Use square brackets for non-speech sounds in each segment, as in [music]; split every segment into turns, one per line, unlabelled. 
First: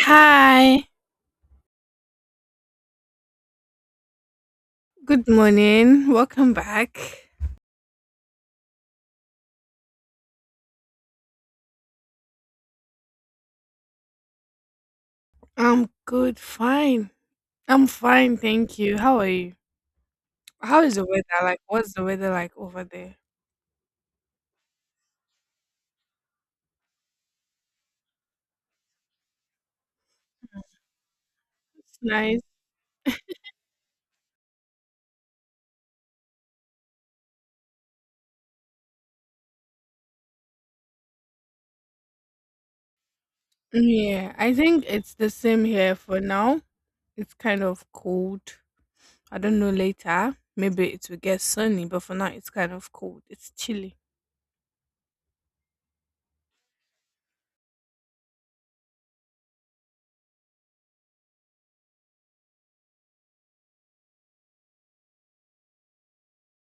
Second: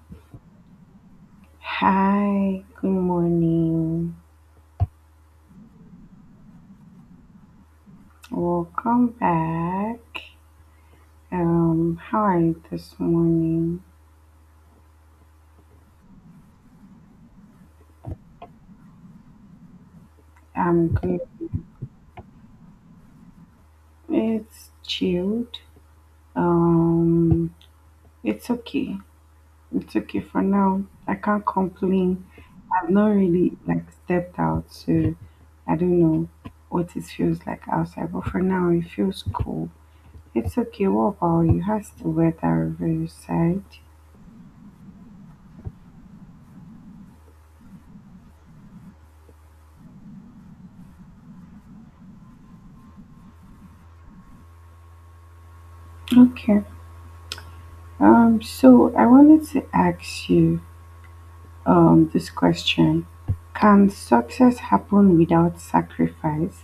Hi,
Hi, good morning.
good morning. Welcome back.
Welcome back. How are you this morning?
I'm good, fine. I'm fine, thank you. How are you? How
I'm
is the
good.
weather like? What's the weather like over there?
It's chilled. Um, it's okay. It's okay for now. I can't
It's
complain.
nice.
I've not really like stepped out, so I don't know what it feels like outside. But for now, it feels cool. It's okay. What about you? How's the weather over your side?
Yeah, I think it's the same here for now. It's kind of cold. I don't know later. Maybe it will get sunny, but for now it's kind of cold. It's chilly.
Okay. So I wanted to ask you this question. Can success happen without sacrifice?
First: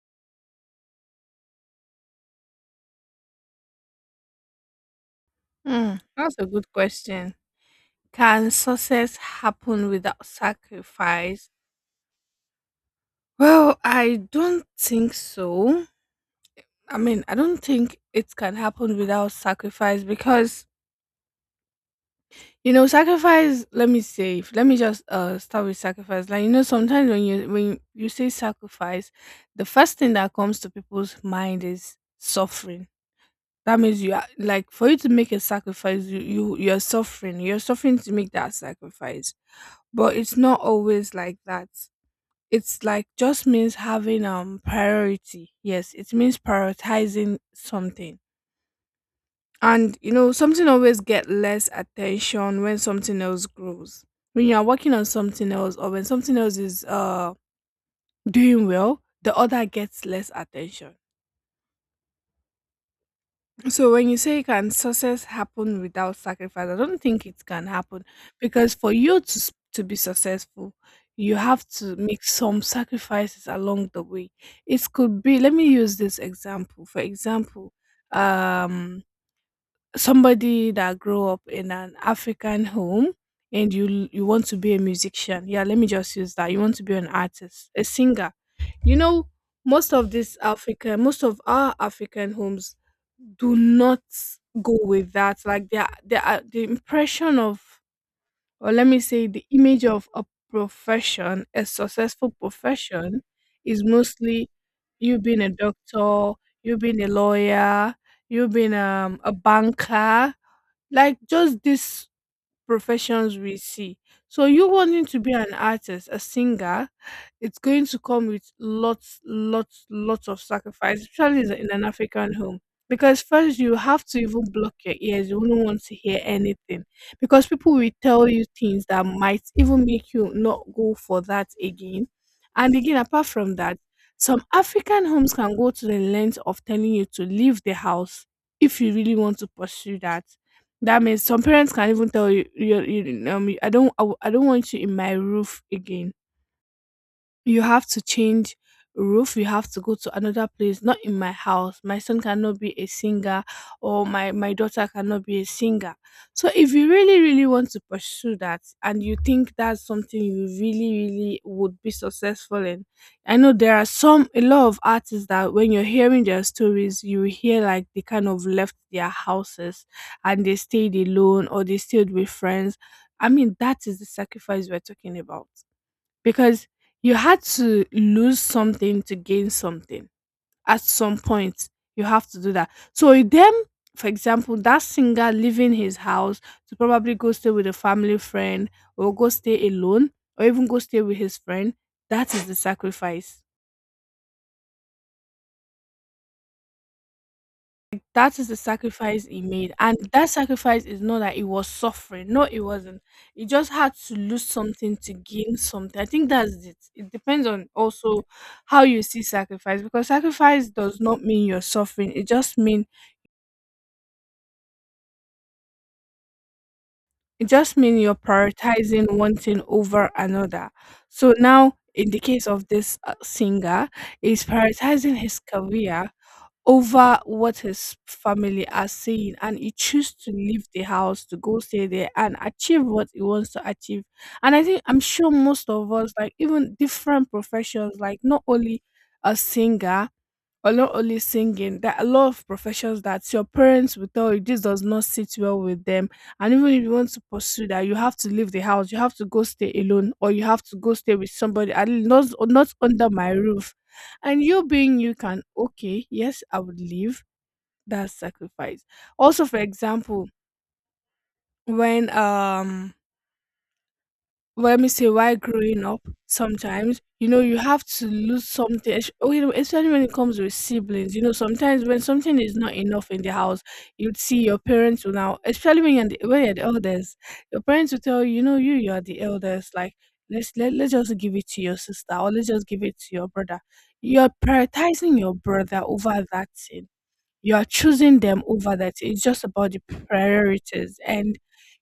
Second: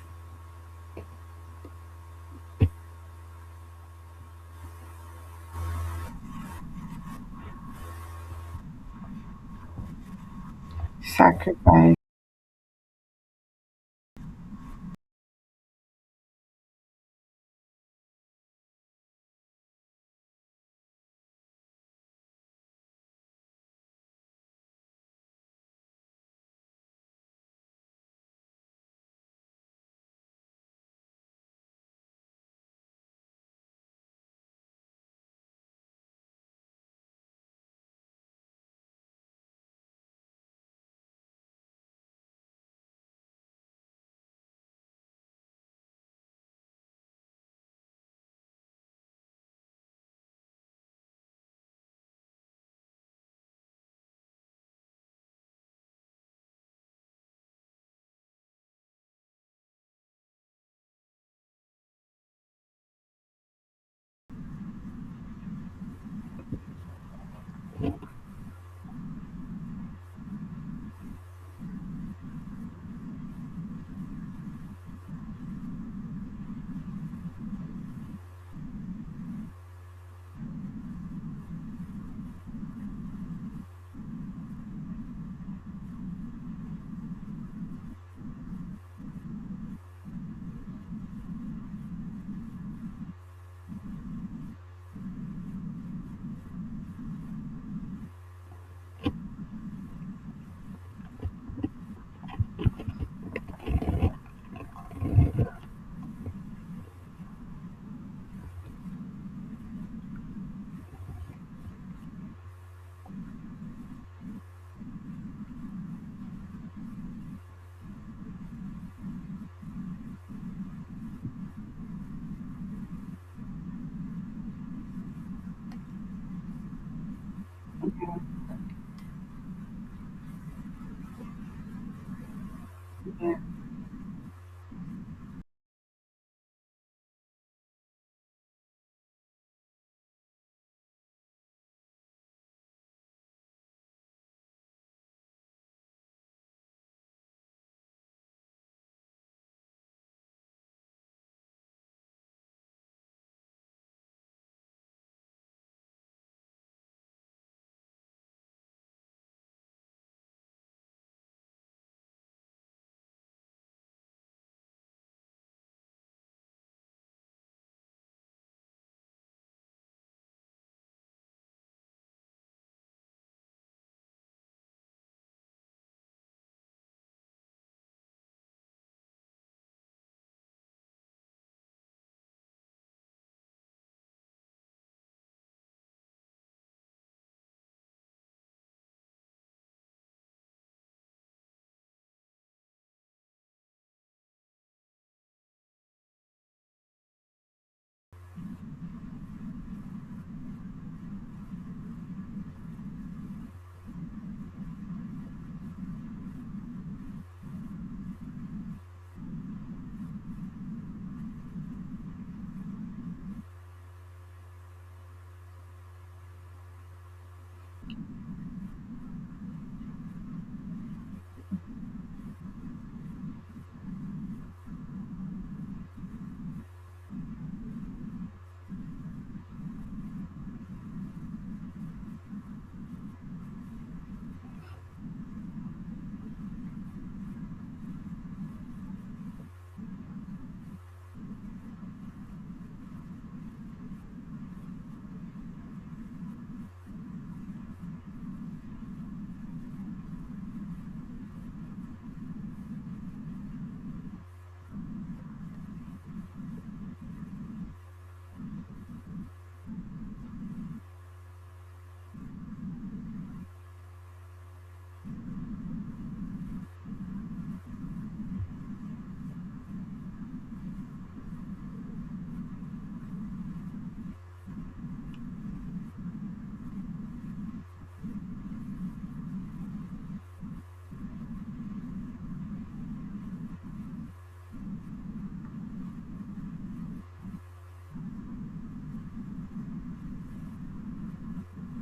Hmm, that's a good question. Can success happen without sacrifice?
Sacrifice.
Well, I don't think so. I mean, I don't think it can happen without sacrifice because you know sacrifice. Let me say, let me just start with sacrifice. Like you know, sometimes when you say sacrifice, the first thing that comes to people's mind is suffering. That means you are like for you to make a sacrifice, you're suffering. You're suffering to make that sacrifice, but it's not always like that. It's like just means having priority. Yes, it means prioritizing something. And you know, something always get less attention when something else grows. When you are working on something else or when something else is doing well, the other gets less attention. So when you say can success happen without sacrifice, I don't think it can happen because for you to to be successful, you have to make some sacrifices along the way. It could be, let me use this example. For example, um somebody that grew up in an African home and you want to be a musician. Yeah, let me just use that. You want to be an artist, a singer. You know, most of this African, most of our African homes do not go with that. Like they are the impression of, or let me say, the image of a profession, a successful profession, is mostly you being a doctor, you being a lawyer, you being a banker, like just these professions we see. So you wanting to be an artist, a singer, it's going to come with lots, lots, lots of sacrifice, especially is in an African home. Because first you have to even block your ears. You wouldn't want to hear anything. Because people will tell you things that might even make you not go for that again. And again, apart
Yeah,
from that, some African homes can go to the length of telling you to leave the house if you really want to pursue that. That means some parents can even tell you, I don't, I don't want you in my roof again. You have to change roof, you have to go to another place, not in my house. My son cannot be a singer, or my daughter cannot be a singer. So if you really, really want to pursue that and you think that's something you really, really would be successful in, I know there are some a lot of artists that when you're hearing their stories, you hear like they kind of left their houses and they stayed alone or they stayed with friends. I mean, that is the sacrifice we're talking about because you had to lose something to gain something. At some point you have to do that. So with them, for example, that singer leaving his house to probably go stay with a family friend or go stay alone or even go stay with his friend, that is the sacrifice. That is the sacrifice he made. And that sacrifice is not that he was suffering. No, it wasn't. He just had to lose something to gain something. I think that's it. It depends on also how you see sacrifice, because sacrifice does not mean you're suffering. It just mean, it just mean you're prioritizing one thing over another. So now in the case of this singer, he's prioritizing his career over what his family are saying, and he choose to leave the house to go stay there and achieve what he wants to achieve. And I think I'm sure most of us, like, even different professions, like not only a singer, or not only singing, there are a lot of professions that your parents will tell you this does not sit well with them. And even if you want to pursue that, you have to leave the house, you have to go stay alone, or you have to go stay with somebody, and not under my roof. And you being, you can, okay, yes, I would leave. That sacrifice, also, for example, when well, let me say why growing up sometimes, you know, you have to lose something you know, especially when it comes with siblings. You know, sometimes when something is not enough in the house, you'd see your parents will now, especially when you're the eldest, your parents will tell you, you know, you you're the eldest, like, let's just give it to your sister or let's just give it to your brother. You're prioritizing your brother over that thing. You are choosing them over that. It's just about the priorities. And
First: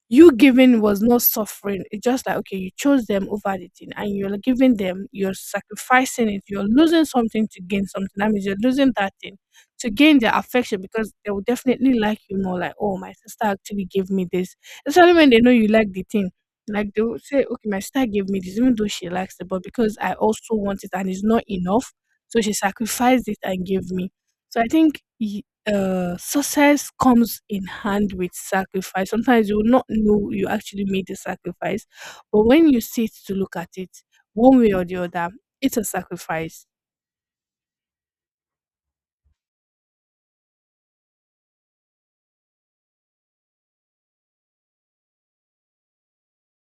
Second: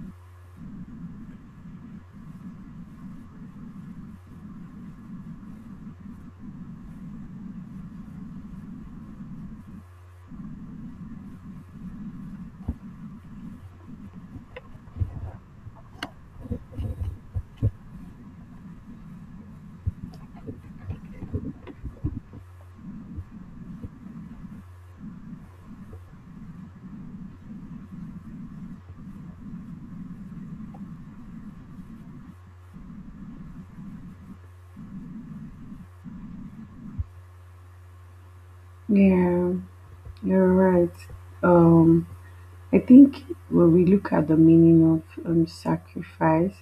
you giving was not suffering. It's just like, okay, you chose them over the thing and you're giving them, you're sacrificing it. You're losing something to gain something. That means you're losing that thing to gain their affection, because they will definitely like you more. Like, oh, my sister actually gave me this. Especially when they know you like the thing. Like they will say, okay, my sister gave me this, even though she likes it, but because I also want it and it's not enough, so she sacrificed it and gave me. So I think success comes in hand with sacrifice. Sometimes you will not know you actually made the sacrifice, but when you sit to look at it, one way or the other, it's a sacrifice.
yeah, you're right. Um, I think when we look at the meaning of sacrifice,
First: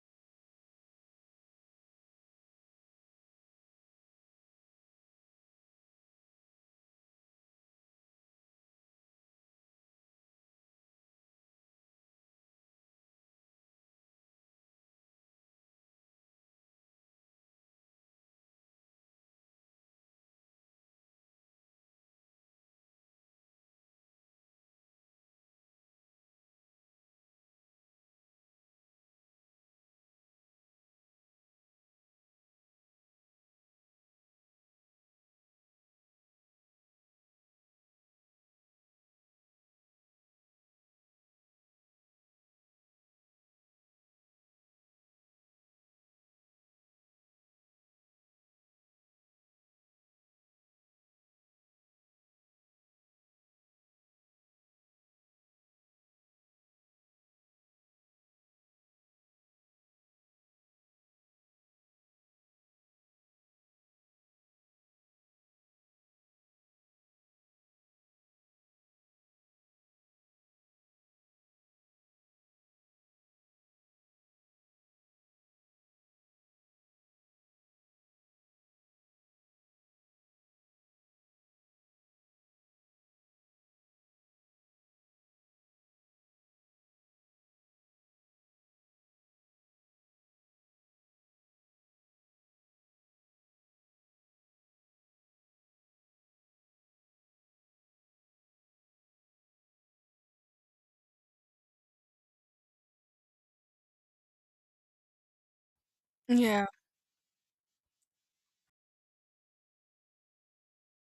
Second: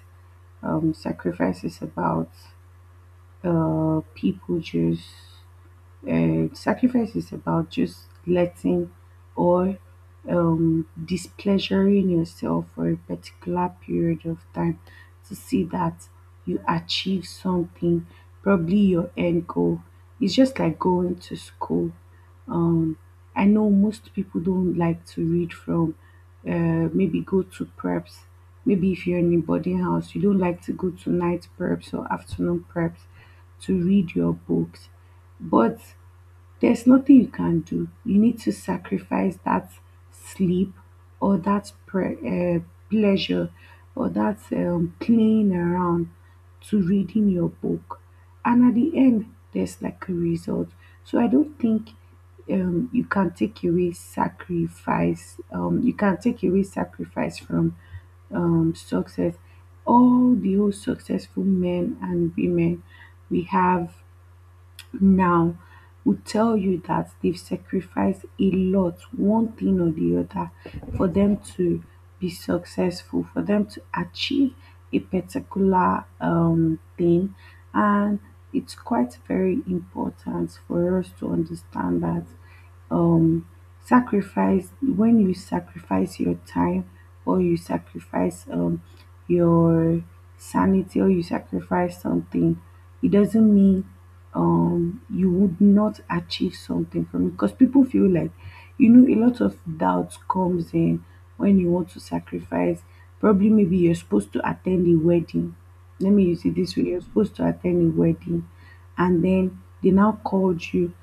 sacrifice is about people just sacrifice is about just letting or displeasuring yourself for a particular period of time to see that you achieve something, probably your end goal. It's just like going to school. I know most people don't like to read from, maybe go to preps. Maybe if you're in a boarding house, you don't like to go to night preps or afternoon preps to read your books. But there's nothing you can do. You need to sacrifice that sleep or that pleasure or that playing around to reading your book. And at the end, there's like a result. So I don't think you can take away sacrifice. You can take away sacrifice from success. All the old successful men and women we have now would tell you that they've sacrificed a lot, one thing or the other, for them to be successful, for them to achieve a particular thing. And it's quite very important for us to understand that um sacrifice. When you sacrifice your time or you sacrifice your sanity, or you sacrifice something, it doesn't mean you would not achieve something from it, because people feel like, a lot of doubt comes in when you want to sacrifice. Probably maybe you're supposed to attend a wedding. Let me use it
Yeah.
this way. You're supposed to attend a wedding, and then they now called you,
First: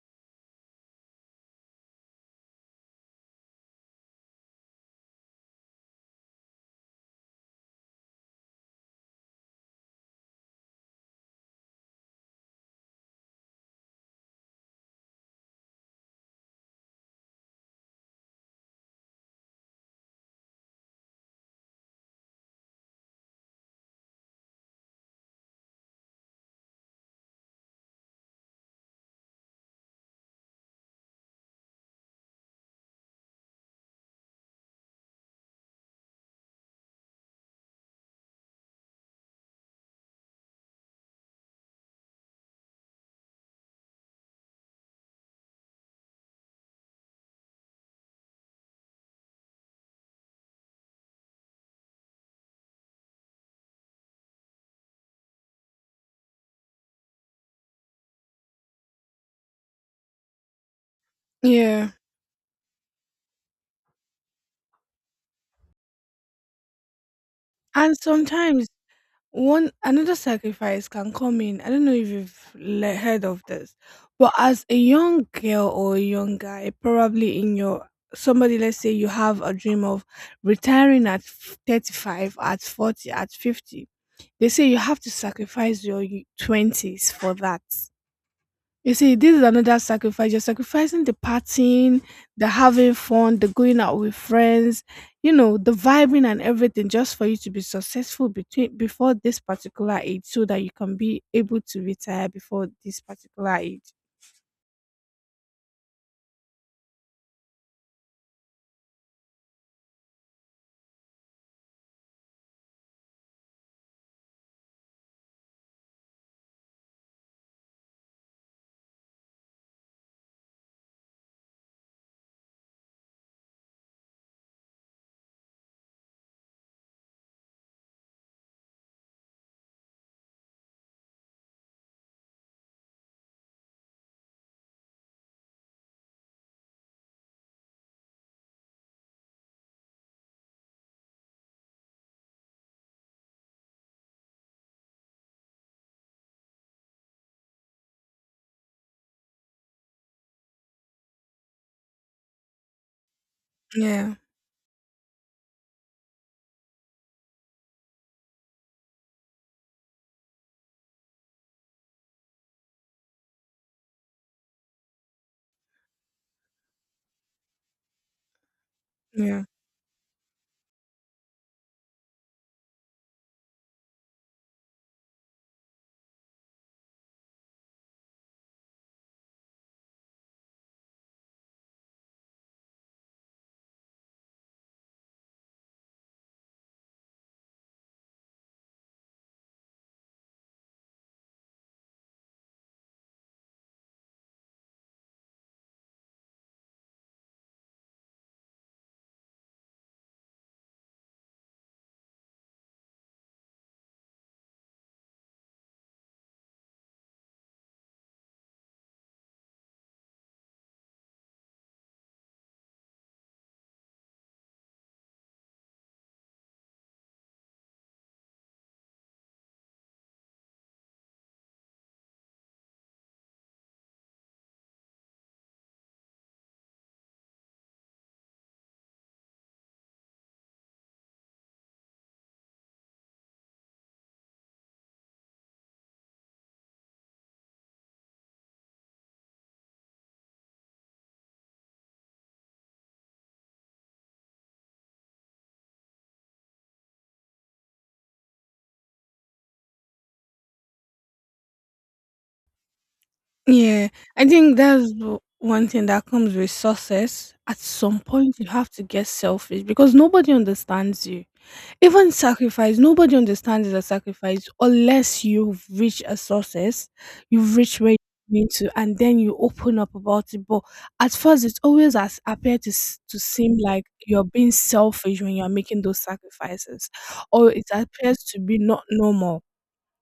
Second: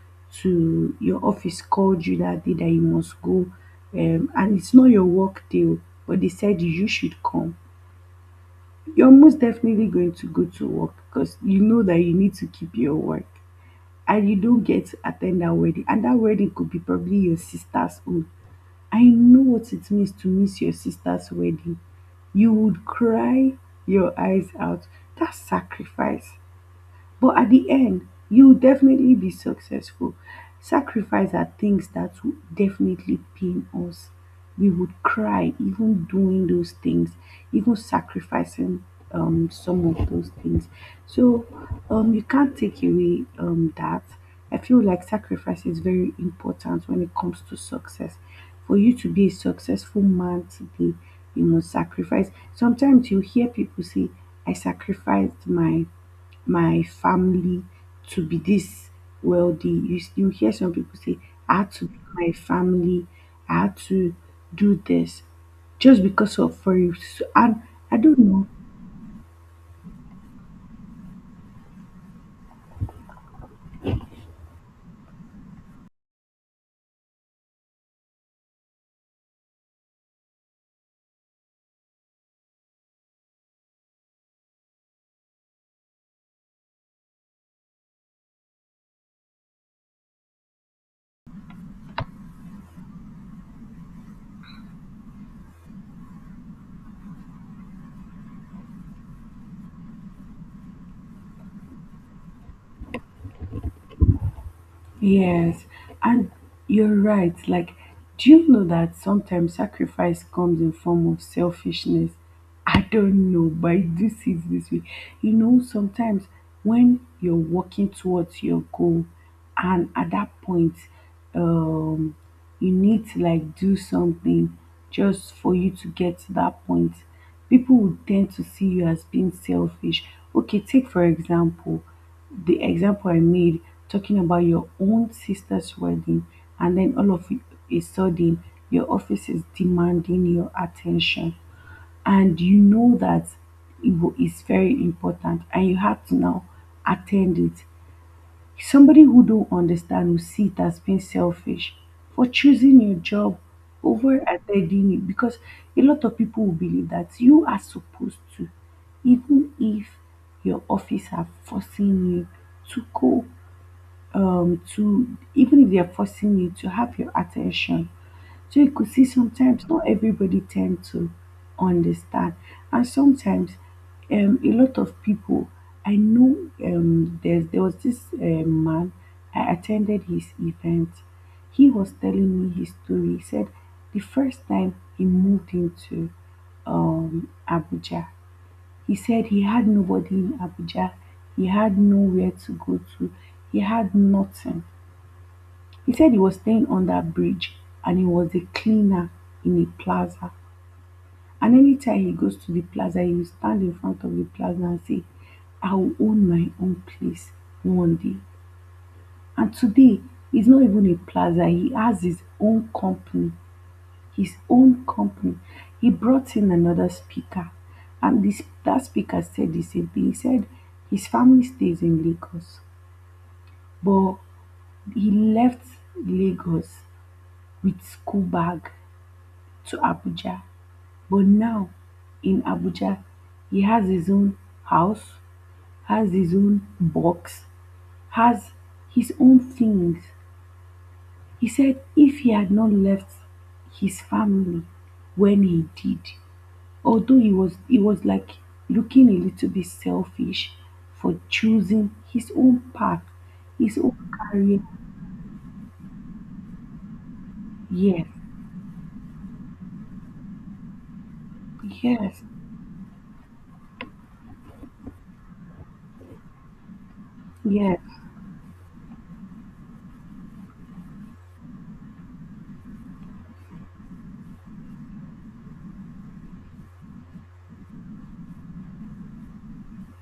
to your office called you that day, that you must go. And it's not your work day, oh, but they said you should come. You're most definitely going to go to work because you know that you need to keep your work, and you don't get to attend that wedding. And that wedding could be probably your sister's own. I know what it means to miss your sister's wedding. You would cry your eyes out. That's sacrifice. But at the end, you will definitely be successful. Sacrifice are things that will definitely pain us. We would cry even doing those things, even sacrificing some of those things. So, you can't take away that. I feel like sacrifice is very important when it comes to success. For you to be a successful man today, you must sacrifice. Sometimes you hear people say, I sacrificed my family to be this wealthy. You hear some people say, I had to
Yeah.
be my family, I had to do this just because of, for you. So, and I
And
don't know.
sometimes one another sacrifice can come in. I don't know if you've heard of this, but as a young girl or a young guy, probably in your somebody, let's say you have a dream of retiring at 35, at 40, at 50. They say you have to sacrifice your 20s for that. You see, this is another sacrifice. You're sacrificing the partying, the having fun, the going out with friends, you know, the vibing and everything, just for you to be successful between before this particular age so that you can be able to retire before this particular age.
Yes, and you're right. Like, do you know that sometimes sacrifice comes in form of selfishness? I don't know, but I do see it this way. You know, sometimes when you're working towards your goal, and at that point, um, you need to like do something just for you to get to that point. People would tend to see you as being selfish. Okay, take for example the example I made talking about your own sister's wedding, and then all of a sudden your office is demanding your attention, and you know that it is very important, and you have to now attend it. Somebody who don't understand will see it as being selfish, for choosing your job
Yeah,
over attending it, because a lot of people will believe that you are supposed to, even if your office are forcing you to go, to, even if they're forcing you to have your attention. So you could see,
yeah,
sometimes not everybody tend to understand. And sometimes, a lot of people I know, there was this man. I attended his event. He was telling me his story. He said the first time he moved into Abuja, he said he had nobody in Abuja, he had nowhere to go to, he had nothing. He said he was staying on that bridge, and he was a cleaner in a plaza. And anytime he goes to the plaza, he will stand in front of the plaza and say, I will own my own place one day. And today, it's not even a plaza, he has his own company, his own company. He brought in another speaker, and this that speaker said the same thing. He said his family stays in Lagos, but he left Lagos with school bag to Abuja. But now in Abuja, he has his own house, has his own box, has his own things. He said if he had not left his family when he did, although he was like looking a little bit selfish for choosing his own path, his
yeah.
own
I think
career.
that's one thing that comes with success. At some
Yes,
point, you have to get selfish because nobody understands you. Even
yes,
sacrifice, nobody understands the sacrifice unless you've reached a success, you've
yes,
reached where you need to, and then you open up about it. But at first, it always has appeared to, to seem like you're being selfish when you're making those sacrifices, or it appears to be not normal,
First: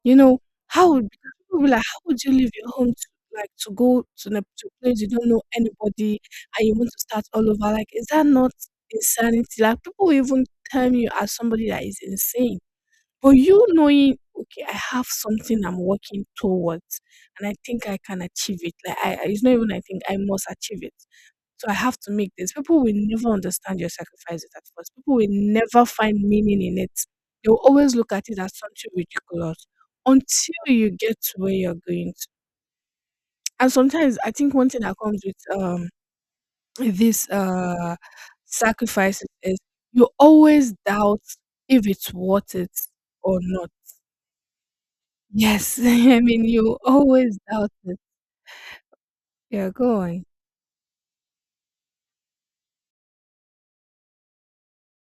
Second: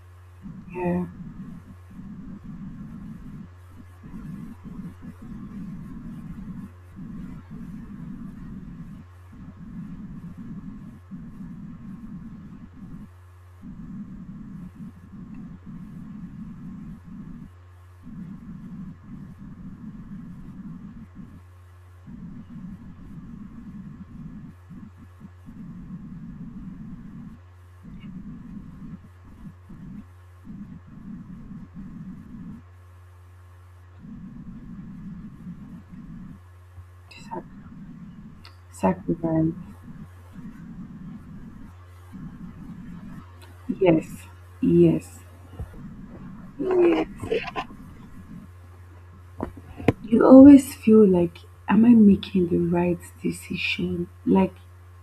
you know, how
yeah.
would, because people will be like, "How would you leave your home to, like, to go to the to a place you don't know anybody and you want to start all over?" Like, is that not insanity? Like, people will even term you as somebody that is insane. But you knowing, "Okay, I have something I'm working towards, and I think I can achieve it." Like, I it's not even I think, I must achieve it. So I have to make this. People will never understand your sacrifices at first. People will never find meaning in it. They will always look at it as something ridiculous until you get to where you're going to. And sometimes I think one thing that comes with this
Sac-
sacrifices
Sacrifice.
is you always doubt if it's worth it or not.
Yes, yes,
Yes, [laughs] I mean you always
yes.
doubt it. Yeah, go
You
on.
always feel like, am I making the right decision? Like,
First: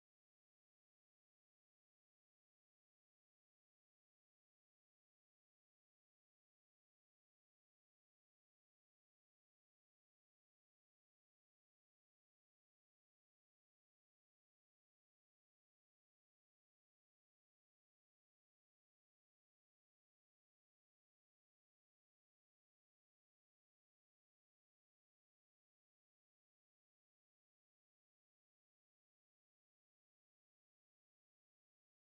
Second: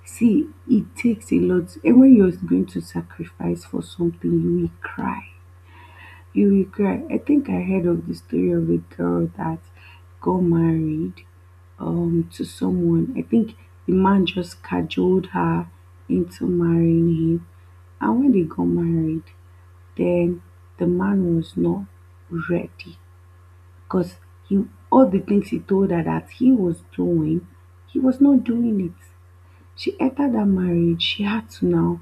see, it takes a lot. And when you're going to sacrifice for something, you will cry. You will cry. I think I heard of the story of a girl that got married to someone. I think the man just cajoled her into marrying him. And when they got married, then the man was not ready because, he all the things he told her that he was doing, he was not doing it. She entered that marriage. She had to now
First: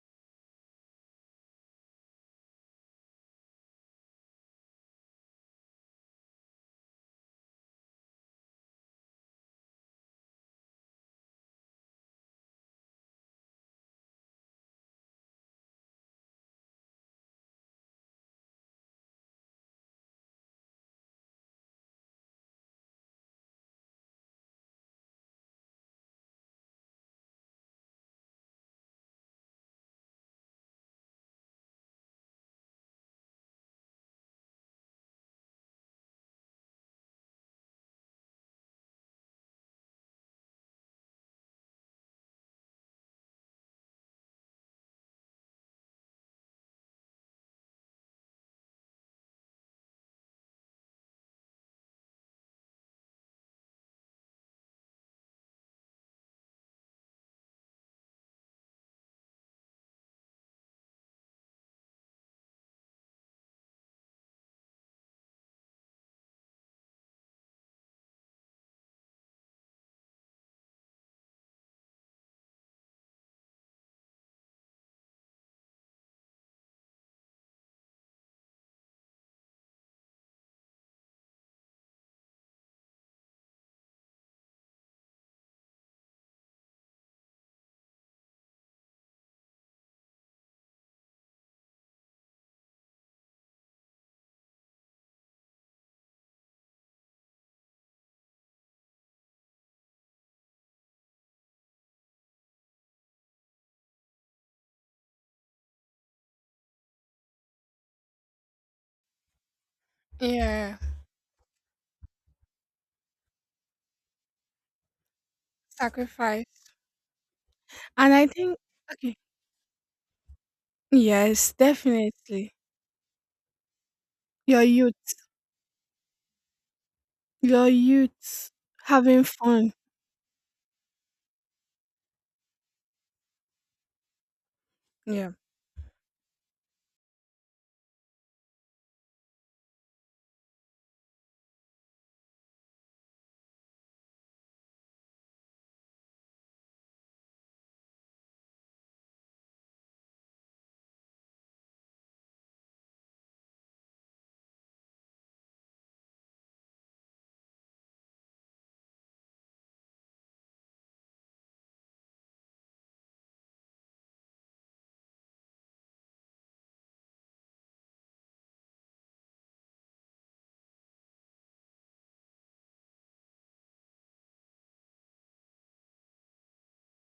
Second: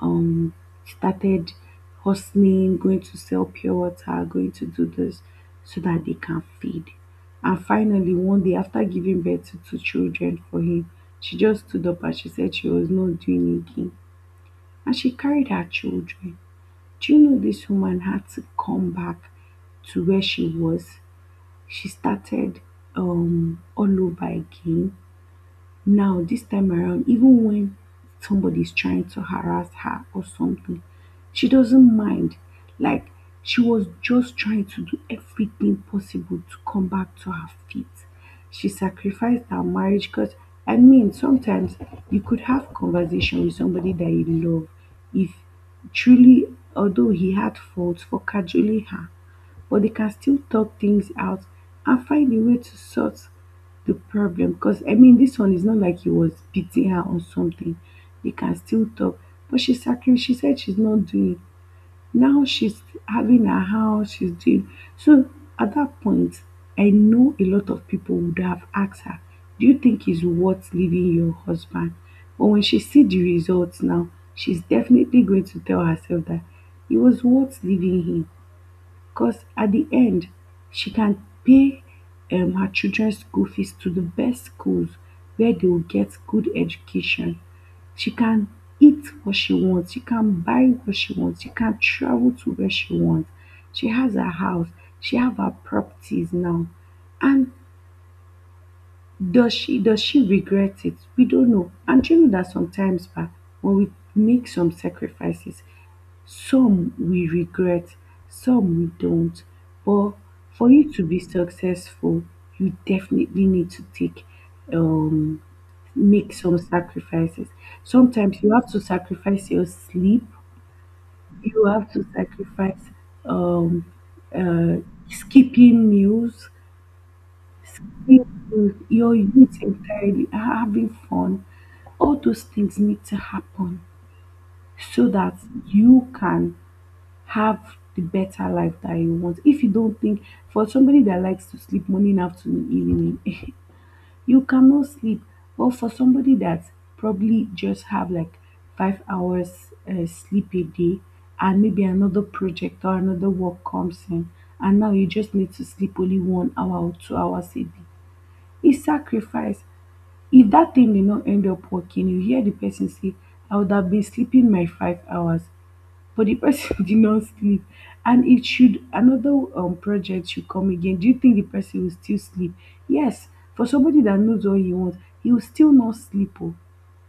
um started hustling, going to sell pure water, going to do this so that they can feed. And finally, one day after giving birth to two children for him, she just stood up and she said she was not doing it again. And she carried her children. Do you know this woman had to come back to where she was? She started all over again. Now this time around, even when somebody's trying to harass her or something, she doesn't mind. Like, she was just trying to do everything possible to come back to her feet. She sacrificed her marriage, because, I mean, sometimes you could have conversation with somebody that you love, if truly, although he had faults for cajoling her, but they can still talk things out and find a way to sort the problem. Because, I mean, this one is not like he was beating her or something. They can still talk. But she she said she's not doing. Now she's having her house, she's doing. So at that point, I know a lot of people would have asked her, do you think it's worth leaving your husband? But when she see the results now, she's definitely going to tell herself that it was worth leaving him, because at the end, she can pay her children's school fees to the best schools where they will get good education. She can eat what she wants, she can buy what she wants, she can travel to where she wants. She has her house, she have her properties now. And does she regret it? We don't know. And do you know that sometimes, but when we make some sacrifices, some we regret, some we don't. But for
Yeah.
you to be successful, you definitely need to take um make
Sacrifice.
some sacrifices.
And I
Sometimes you
think,
have to
okay.
sacrifice your sleep,
Yes,
you have to
definitely.
sacrifice, um
Your
uh
youth,
skipping meals,
your
you
youth
your
having
youth
fun.
entirely, having fun. All those things need to happen so
Yeah.
that you can have the better life that you want. If you don't think, for somebody that likes to sleep morning, afternoon, evening, [laughs] you cannot sleep. But for somebody that probably just have like 5 hours sleep a day, and maybe another project or another work comes in, and now you just need to sleep only one hour or 2 hours a day, it's sacrifice. If dat thing dey not end up working, you hear the person say, I would have been sleeping my 5 hours, but the person [laughs] did not sleep. And it should another project should come again, do you think the person will still sleep? Yes. For somebody that knows what he wants, he will still not sleep. Oh.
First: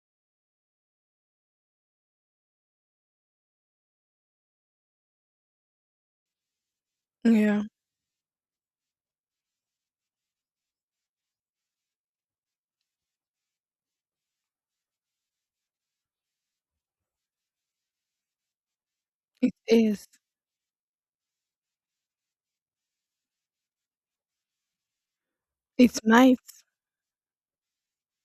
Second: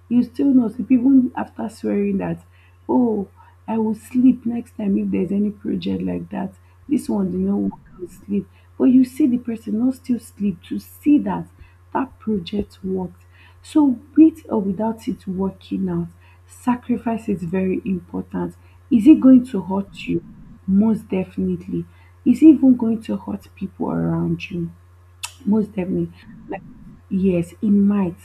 You still know, see, even after swearing that, oh, I will sleep next time if there's any project like that. This one did not
Yeah,
work, I will sleep. But you see the person not still sleep to see that that project worked. So with or without it working out, sacrifice is very important. Is it going
it
to hurt
is.
you? Most definitely. Is it even going to hurt people around you? Most
It's
definitely.
nice.
Yes, it might.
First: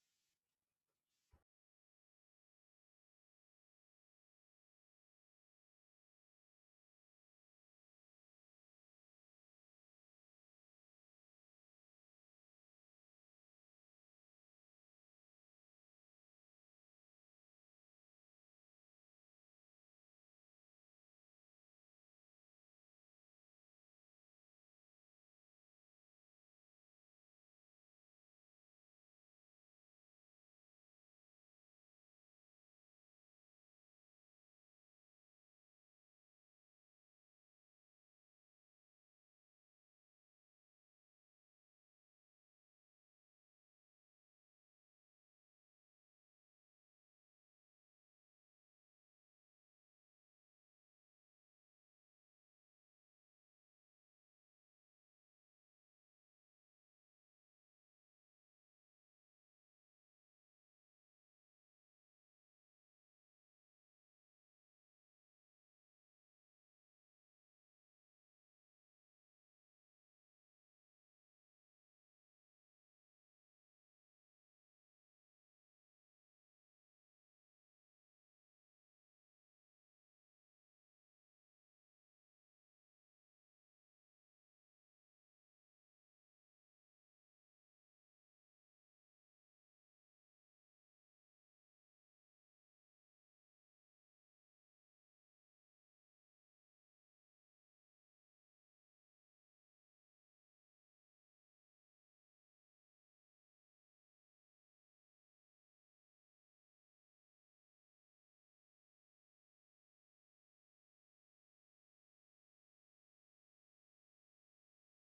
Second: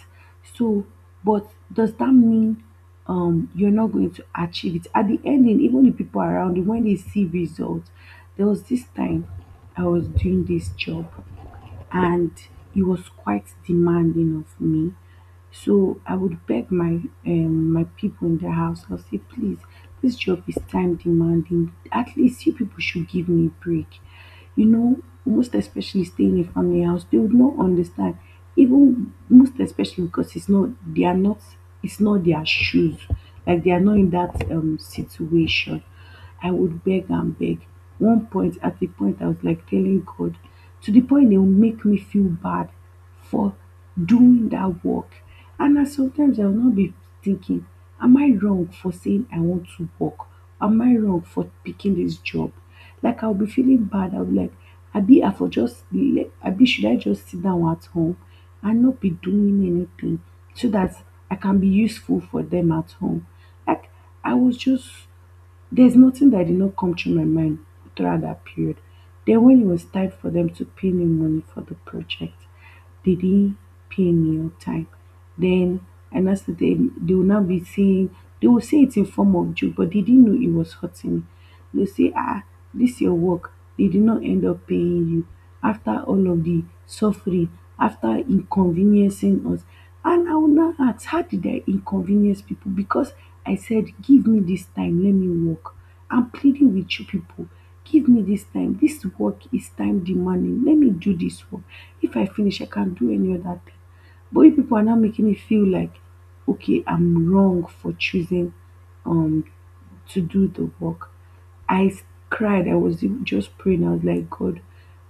So, but does that mean you're not going to achieve it? At the ending, even the people around you, when they see results, there was this time I was doing this job, and it was quite demanding of me. So I would beg my my people in the house. I'll say, please, this job is time demanding. At least you people should give me a break. You know, most especially staying in a family house, they would not understand. Even most especially because it's not their shoes. Like they are not in that situation. I would beg and beg. One point, at the point I was like telling God, to the point they will make me feel bad for doing that work. And na sometimes I will not be thinking, am I wrong for saying I want to work, am I wrong for picking this job? Like I will be feeling bad, I will be like abi I for just le, abi should I just sit down at home and not be doing anything so that I can be useful for them at home. Like I was just, there's nothing that did not come through my mind throughout that period. Then when it was time for them to pay me money for the project, they didn't pay me on time. Then, and that's that thing, they will now be saying, they will say it in form of joke, but they didn't know it was hurting me. You say, ah, this your work, they did not end up paying you after all of the suffering, after inconveniencing us. And I will now ask, how did I inconvenience people, because I said give me this time, let me work. I'm pleading with you people, give me this time, this work is time demanding, let me do this work. If I finish I can do any other thing. But you people are now making me feel like, okay, I'm wrong for choosing um to do the work. I s- cried. I was even just praying. I was like, God,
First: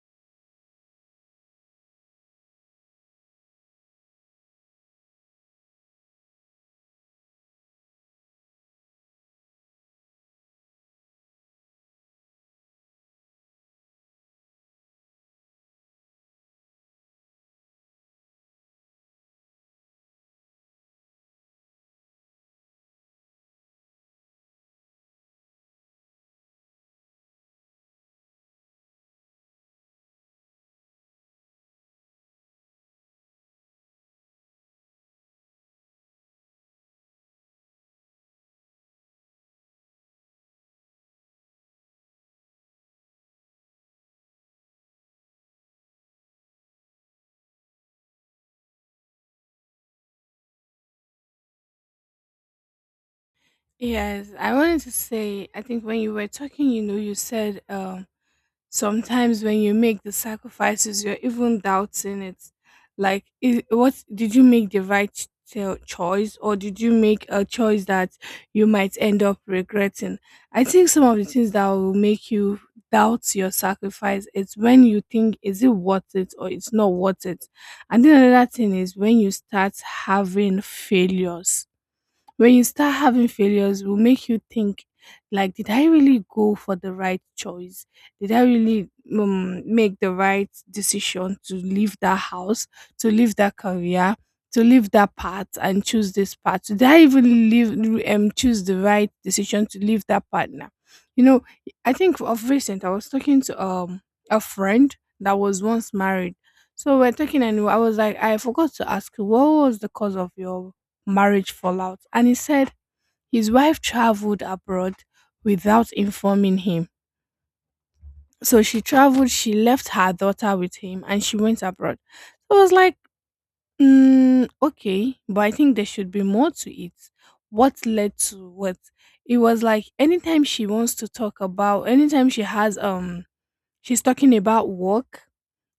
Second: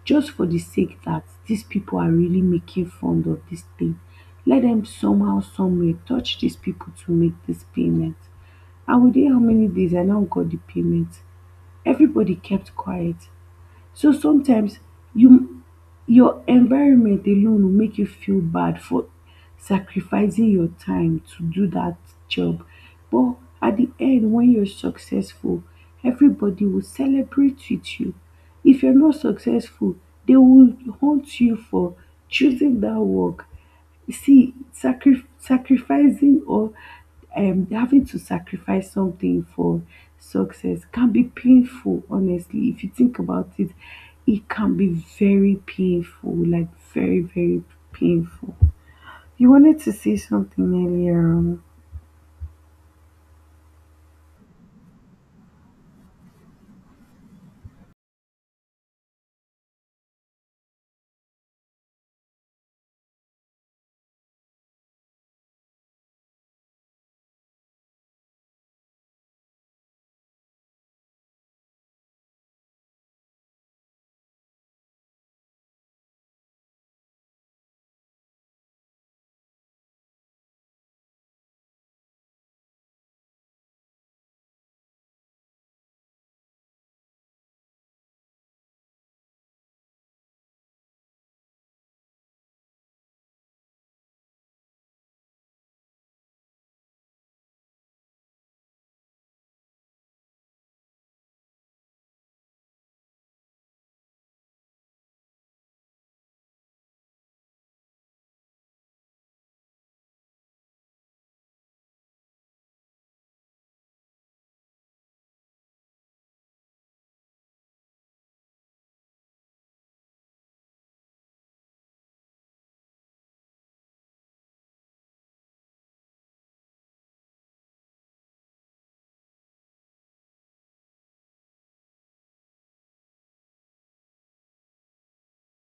just for the sake that these people are really making fun of this thing, let them somehow, someway touch these people to make this payment. And within how many days I now got the payment. Everybody kept quiet. So sometimes you, your environment alone will make you feel bad for sacrificing your time to do that job. But at the end, when you're successful, everybody will celebrate with you. If you're not successful, they will haunt you for choosing that work. You see, sacrificing, or having to sacrifice something for success can be painful, honestly. If you think about it, it can be very painful, like very, very painful. You wanted to say something earlier on.
Yes, I wanted to say, I think when you were talking, you know, you said, sometimes when you make the sacrifices you're even doubting it, like is what did you make the right choice, or did you make a choice that you might end up regretting? I think some of the things that will make you doubt your sacrifice is when you think is it worth it or it's not worth it. And then another thing is when you start having failures. When you start having failures, will make you think, like, did I really go for the right choice? Did I really make the right decision to leave that house, to leave that career, to leave that path and choose this path? Did I even leave, choose the right decision to leave that partner? You know, I think of recent I was talking to a friend that was once married. So we're talking and I was like, I forgot to ask you, what was the cause of your marriage fallout. And he said his wife traveled abroad without informing him. So she traveled, she left her daughter with him and she went abroad. So I was like, mm, okay, but I think there should be more to it. What led to what? It was like anytime she wants to talk about, anytime she has, she's talking about work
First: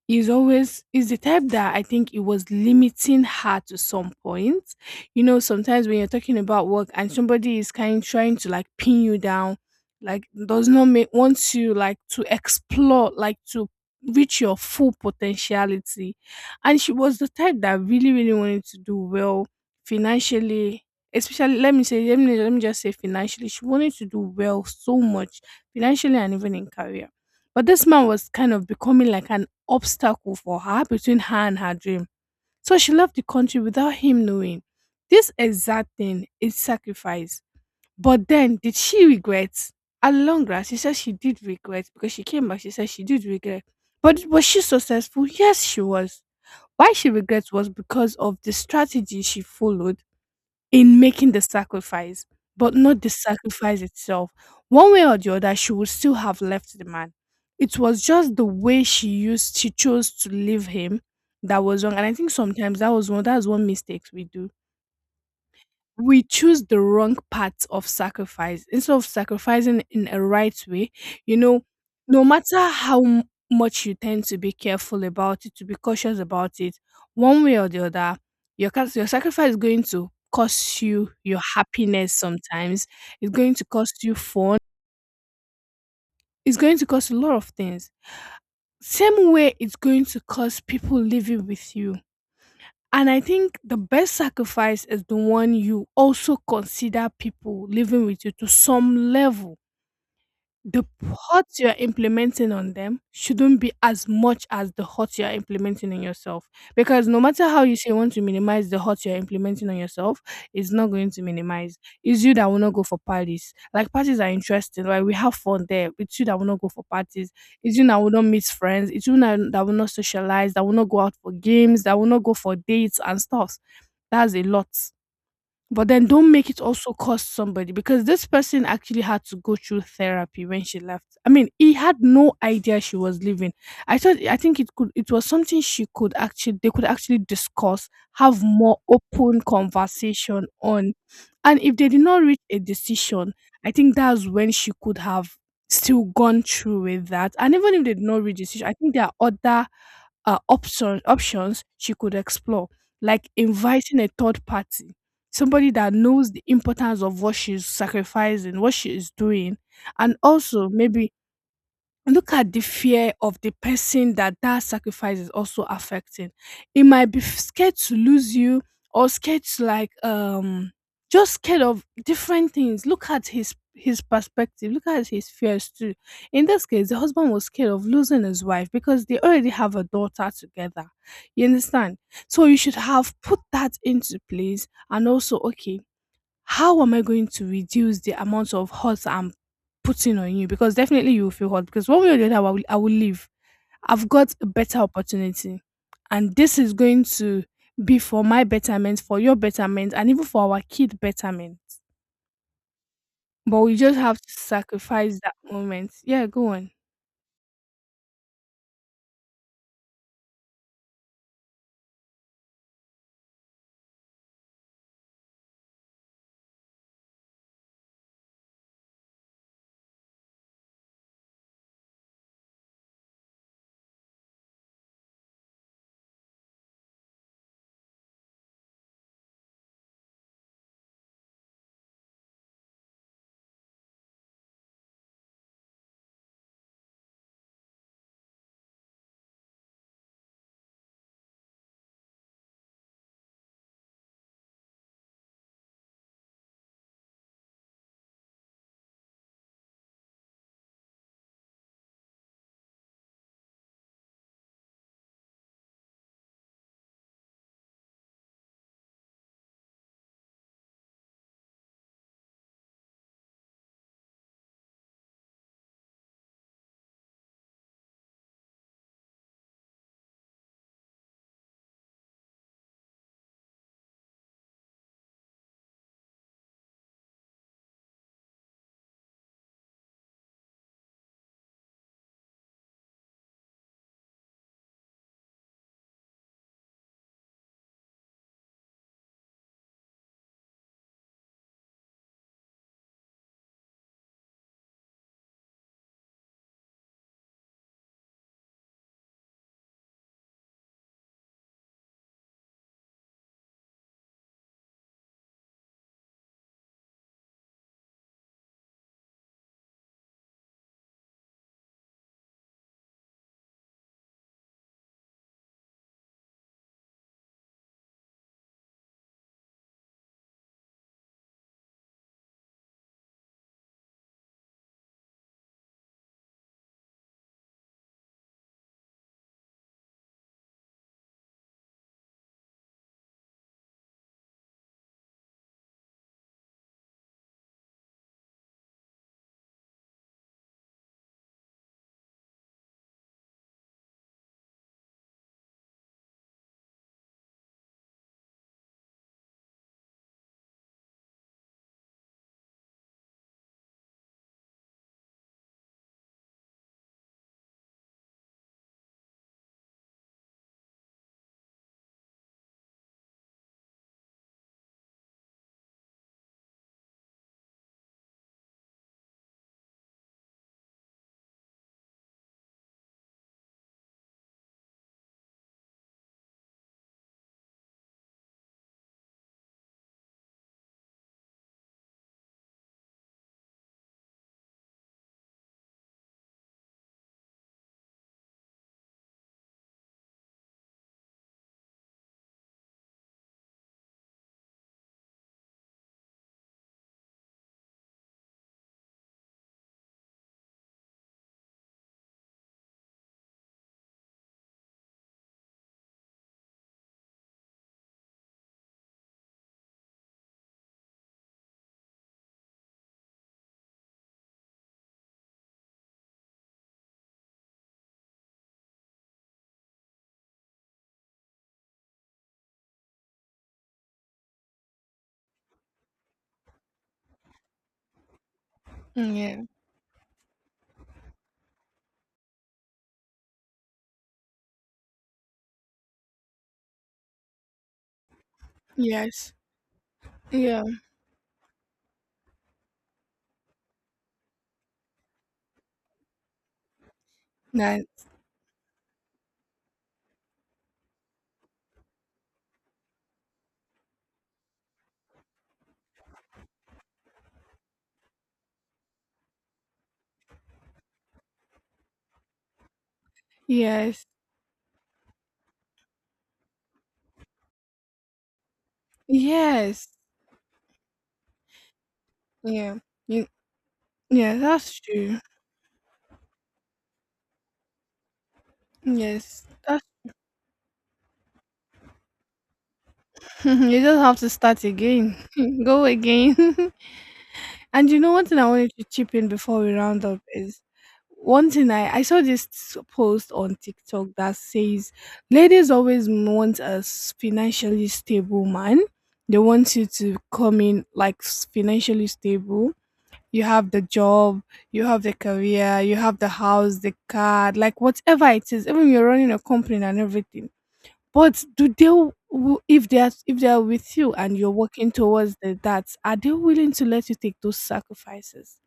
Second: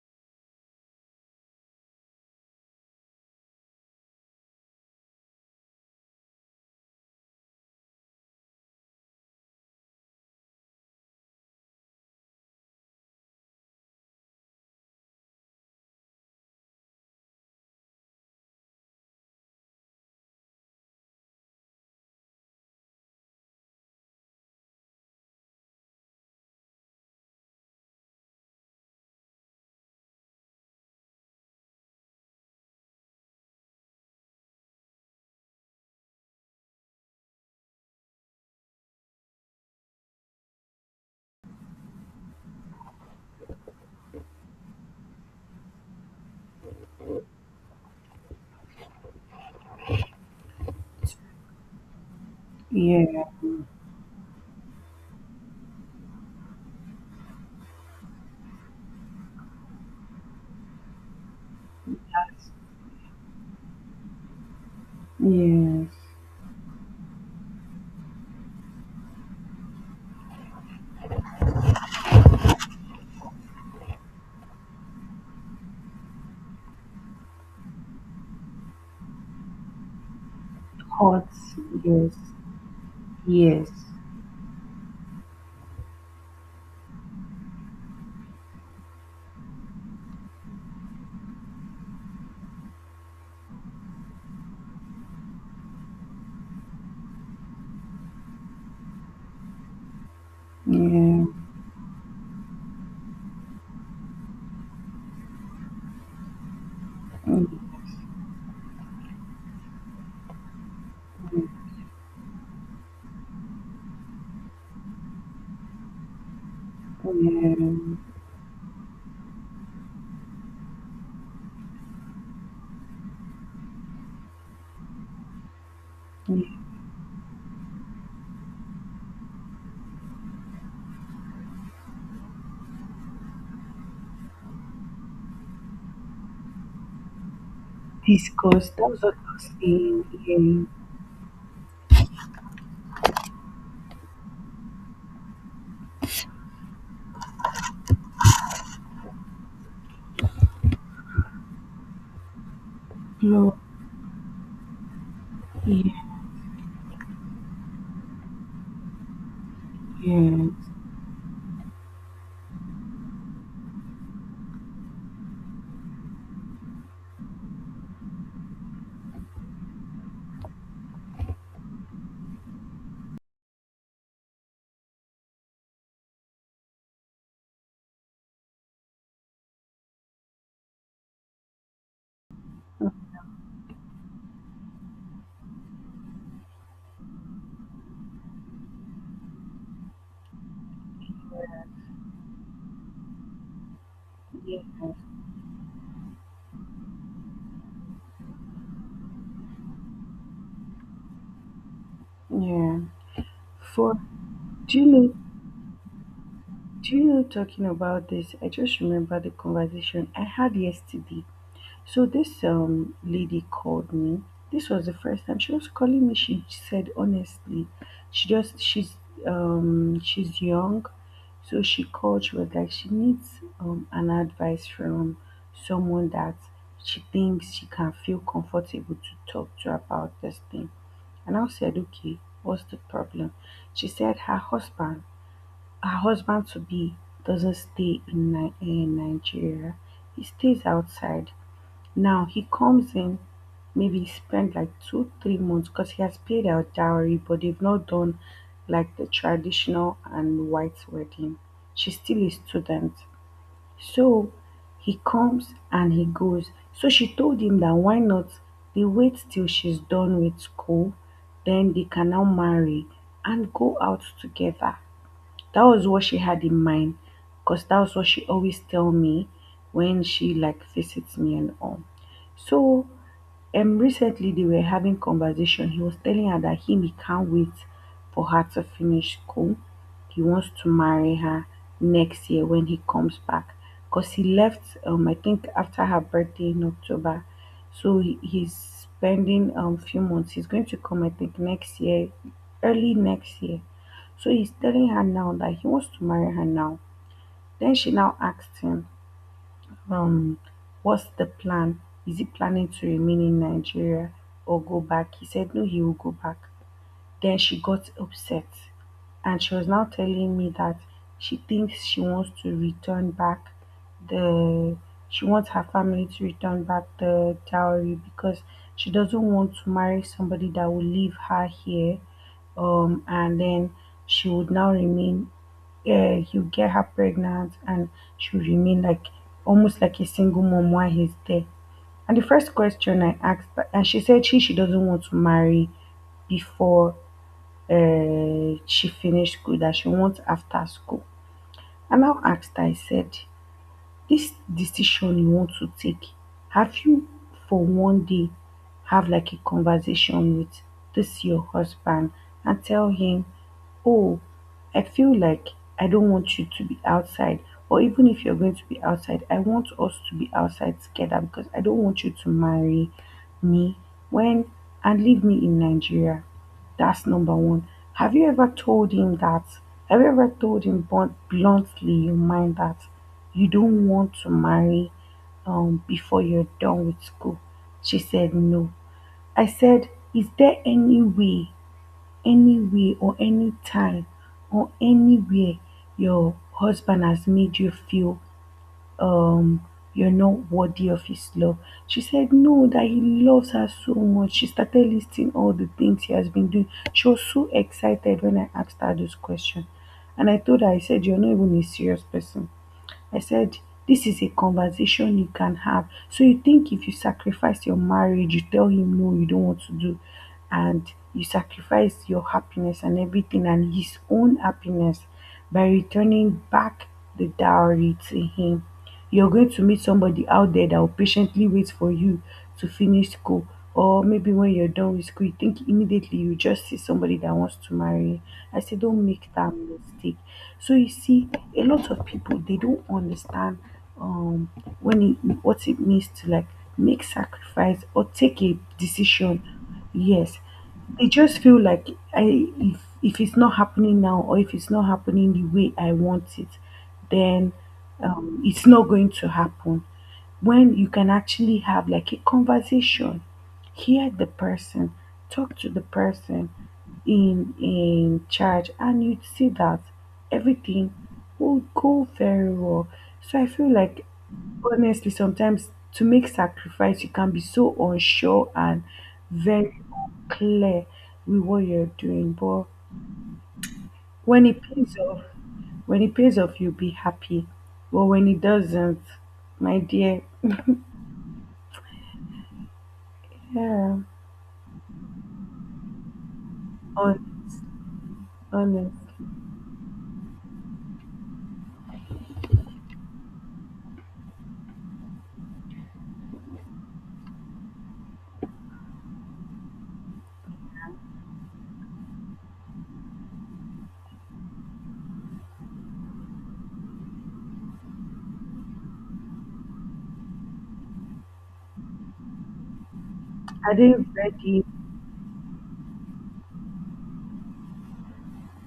is always is the type that I think it was limiting her to some point. You know, sometimes when you're talking about work and somebody is kind trying to like pin you down, like does not make wants you like to explore, like to reach your full potentiality. And she was the type that really, really wanted to do well financially. Especially, let me say, let me just say financially, she wanted to do well so much financially and even in career, but this man was kind of becoming like an obstacle for her between her and her dream. So she left the country without him knowing. This exact thing is sacrifice. But then, did she regret? At long run, she said she did regret because she came back. She said she did regret. But was she successful? Yes, she was. Why she regrets was because of the strategy she followed in making the sacrifice, but not the
Yeah,
sacrifice itself. One way or the other, she would still have left the man. It was just the way she used, she chose to leave him that was wrong. And I think sometimes that's one mistakes we do.
yes.
We choose the wrong path of sacrifice instead of sacrificing in a right way, you know, no matter how much you tend to be careful about it, to be cautious about it, one way or the other, your your sacrifice is going to cost you
Hot,
your happiness
yes,
sometimes. It's going to
yes,
cost you fun. It's going to cost a lot of things. Same way it's going to cost people living with you. And I think the best sacrifice is the one you also consider people living with you to some level. The
yeah,
hurt you're implementing on them shouldn't be as much as the hurt you're implementing on yourself. Because no matter
yes,
how you say you want to minimize the hurt you're implementing on yourself, it's not going to
yeah.
minimize. It's you that will not go for parties. Like parties are interesting. Like we have fun there. It's you that will not go for parties. It's you
Yeah.
that will not meet friends. It's you that will not socialize, that will not go out for games, that will not go for dates and stuff. That's a lot. But then don't make it also cost somebody, because this person actually had to go through therapy when she left. I mean, he had no idea she was leaving. I think it could, it was something she could actually, they could actually discuss, have
Disgust,
more
that was what I
open
was
conversation
saying.
on. And if they did not reach a decision, I think that's when she could have still gone through with that. And even if they did not reach decision, I think there are other options she could explore, like
Yeah,
inviting a third party, somebody that
love,
knows the importance of what she's sacrificing, what she is doing, and
yeah,
also maybe look at the fear of the person that that sacrifice is also affecting. It might be scared to lose you, or scared to like just scared of different things. Look at his perspective. Look at his fears too. In this case, the husband was scared of losing his wife because they already have a daughter together. You understand? So you should have put that into place and also, okay, how am I going to reduce the amount of hurt I'm putting on you? Because definitely you will feel hurt. Because one way or the other, I will leave. I've got a
yes,
better opportunity. And this is going to be for my betterment, for your betterment, and even for our kid betterment.
yeah.
But we
For,
just have to
do you know?
sacrifice that moment. Yeah, go on.
Do you know? Talking about this, I just remember the conversation I had yesterday. So this lady called me. This was the first time she was calling me. She said honestly, she just she's she's young, so she called. She was like she needs an advice from someone that she thinks she can feel comfortable to talk to about this thing. And I said, okay, what's the problem? She said her husband to be, doesn't stay in, in Nigeria. He stays outside. Now he comes in, maybe spend like two, three months because he has paid out dowry, but they've not done like the traditional and white wedding. She's still a student. So he comes and he goes. So she told him that why not they wait till she's done with school, then they can now marry and go out together. That was what she had in mind because that was what she always tell me when she like visits me and all. So recently they were having conversation. He was telling her that him he can't wait for her to finish school. He wants to marry her next year when he comes back. Because he left I think after her birthday in October. So he's spending few months. He's going to come I think next year, early next year. So he's telling her now that he wants to marry her now. Then she now asks him, um, what's the plan? Is he planning to remain in Nigeria or go back? He said no, he will go back. Then she got upset and she was now telling me that she thinks she wants to return back the, she wants her family to return back the dowry because she doesn't want to marry somebody that will leave her here, and then she would now remain, yeah, he'll get her pregnant and she'll remain like almost like a single mom while he's there. And the first question I asked, and she said she doesn't want to marry before she finished school, that she wants after school. I now asked her, I said, "This decision you want to take, have you for one day have like a conversation with this your husband and tell him, oh, I feel like I don't want you to be outside, or even if you're going to be outside I want us to be outside together, because I don't want you to marry me when, and leave me in Nigeria. That's number one. Have you ever told him that? Have you ever told him bluntly, you mind that you don't want to marry before you're done with school?" She said no. I said, is there any way, or any time, or anywhere your husband has made you feel um, you're not worthy of his love. She said, no, that he loves her so much. She started listing all the things he has been doing. She was so excited when I asked her this question. And I told her, I said, you're not even a serious person. I said, this is a conversation you can have. So you think if you sacrifice your marriage, you tell him no, you don't want to do, and you sacrifice your happiness and everything and his own happiness by returning back the dowry to him. You're going to meet somebody out there that will patiently wait for you to finish school. Or maybe when you're done with school, you think immediately you just see somebody that wants to marry you. I say, don't
Mm,
make
yeah.
that mistake. So you see, a lot of people they don't understand um when it, what it means to like make sacrifice or take a
Yes.
decision. Yes,
Yeah.
they just feel like I if it's not happening now or if it's not happening the way I want it, then
That.
it's not going to happen. When you can actually have like a conversation, hear the person, talk to the person in charge, and you'd see that everything will go very well. So I feel like
Yes.
honestly sometimes to make sacrifice you can be so unsure and very
Yes.
unclear with what you're doing, but
Yeah. You, yeah,
when it
that's
pays
true.
off, when it pays off you'll be happy, but when it doesn't,
Yes.
my dear,
[laughs] You
yeah,
just have to start again. [laughs] Go again. [laughs]
honest,
And you know, one thing I wanted to
honest.
chip in before we round up is one thing I saw this post on TikTok that says ladies always want a financially stable man. They want you to come in like financially stable. You have the job, you have the career, you have the house, the car, like whatever it is, even you're running a company and everything. But do they, if they're, if they're
Are they
with you and you're
ready?
working towards the, that, are they willing to let you take those sacrifices?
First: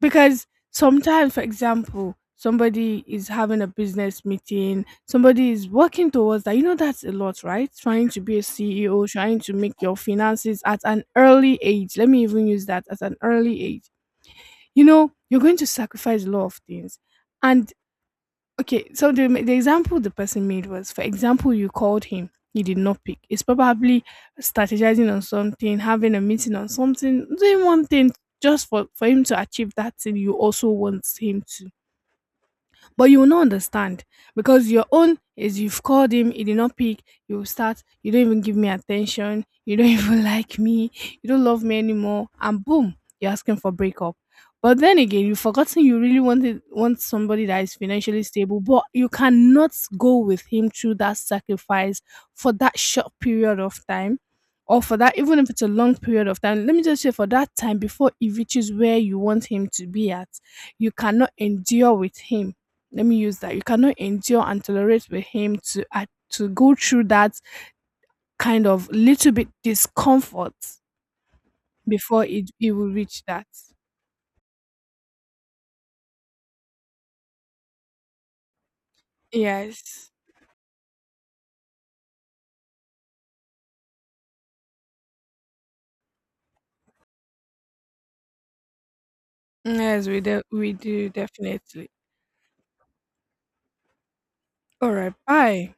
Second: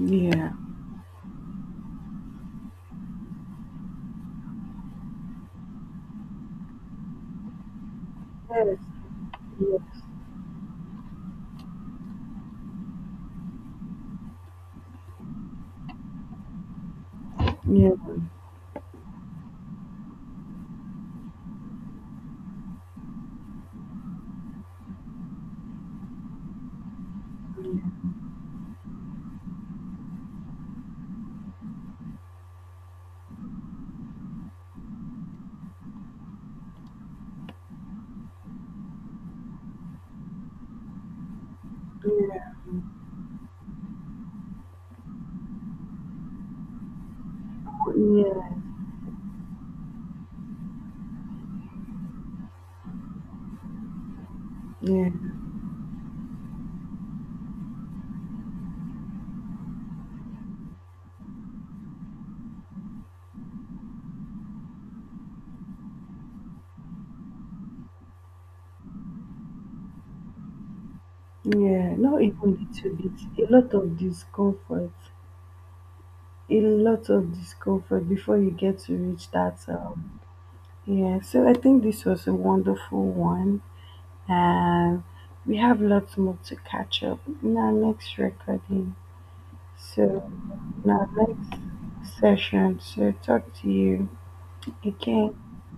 Because sometimes, for example, somebody is having a business meeting, somebody is working towards that. You know, that's a lot, right? Trying to be a
Yes.
CEO, trying to make your
Yes.
finances at an early age. Let me even use that at an early age. You know, you're going to sacrifice a lot of things, and
Yeah.
okay, so the example the person made was, for example, you called him, he did not pick. It's probably strategizing on something, having a meeting on something, doing one thing just for him to achieve that thing you also want him to. But you will not understand because your own is you've called him, he did not pick, you start, you don't even give me attention, you don't [laughs] even like me, you don't love me anymore,
Yeah.
and boom, you're asking for breakup. But then again, you've forgotten you really want somebody that is financially stable,
Yeah.
but you cannot go with him through that sacrifice for that short period of time, or for
Yeah.
that, even if it's a long period of time, let me just say for that time before he reaches where you want him to be at, you cannot endure with him, let me use that, you cannot endure and tolerate with him to go through that kind of little bit discomfort
Yeah. Not
before
even
it will
little
reach that.
bit. A lot of discomfort. A lot of discomfort before you get to reach that.
Yes.
Yeah. So I think this was a wonderful one, and we have lots more to catch up in our next recording.
Yes, we
So.
do, we
Na
do
next
definitely.
session. So talk to you
All right,
again.
bye.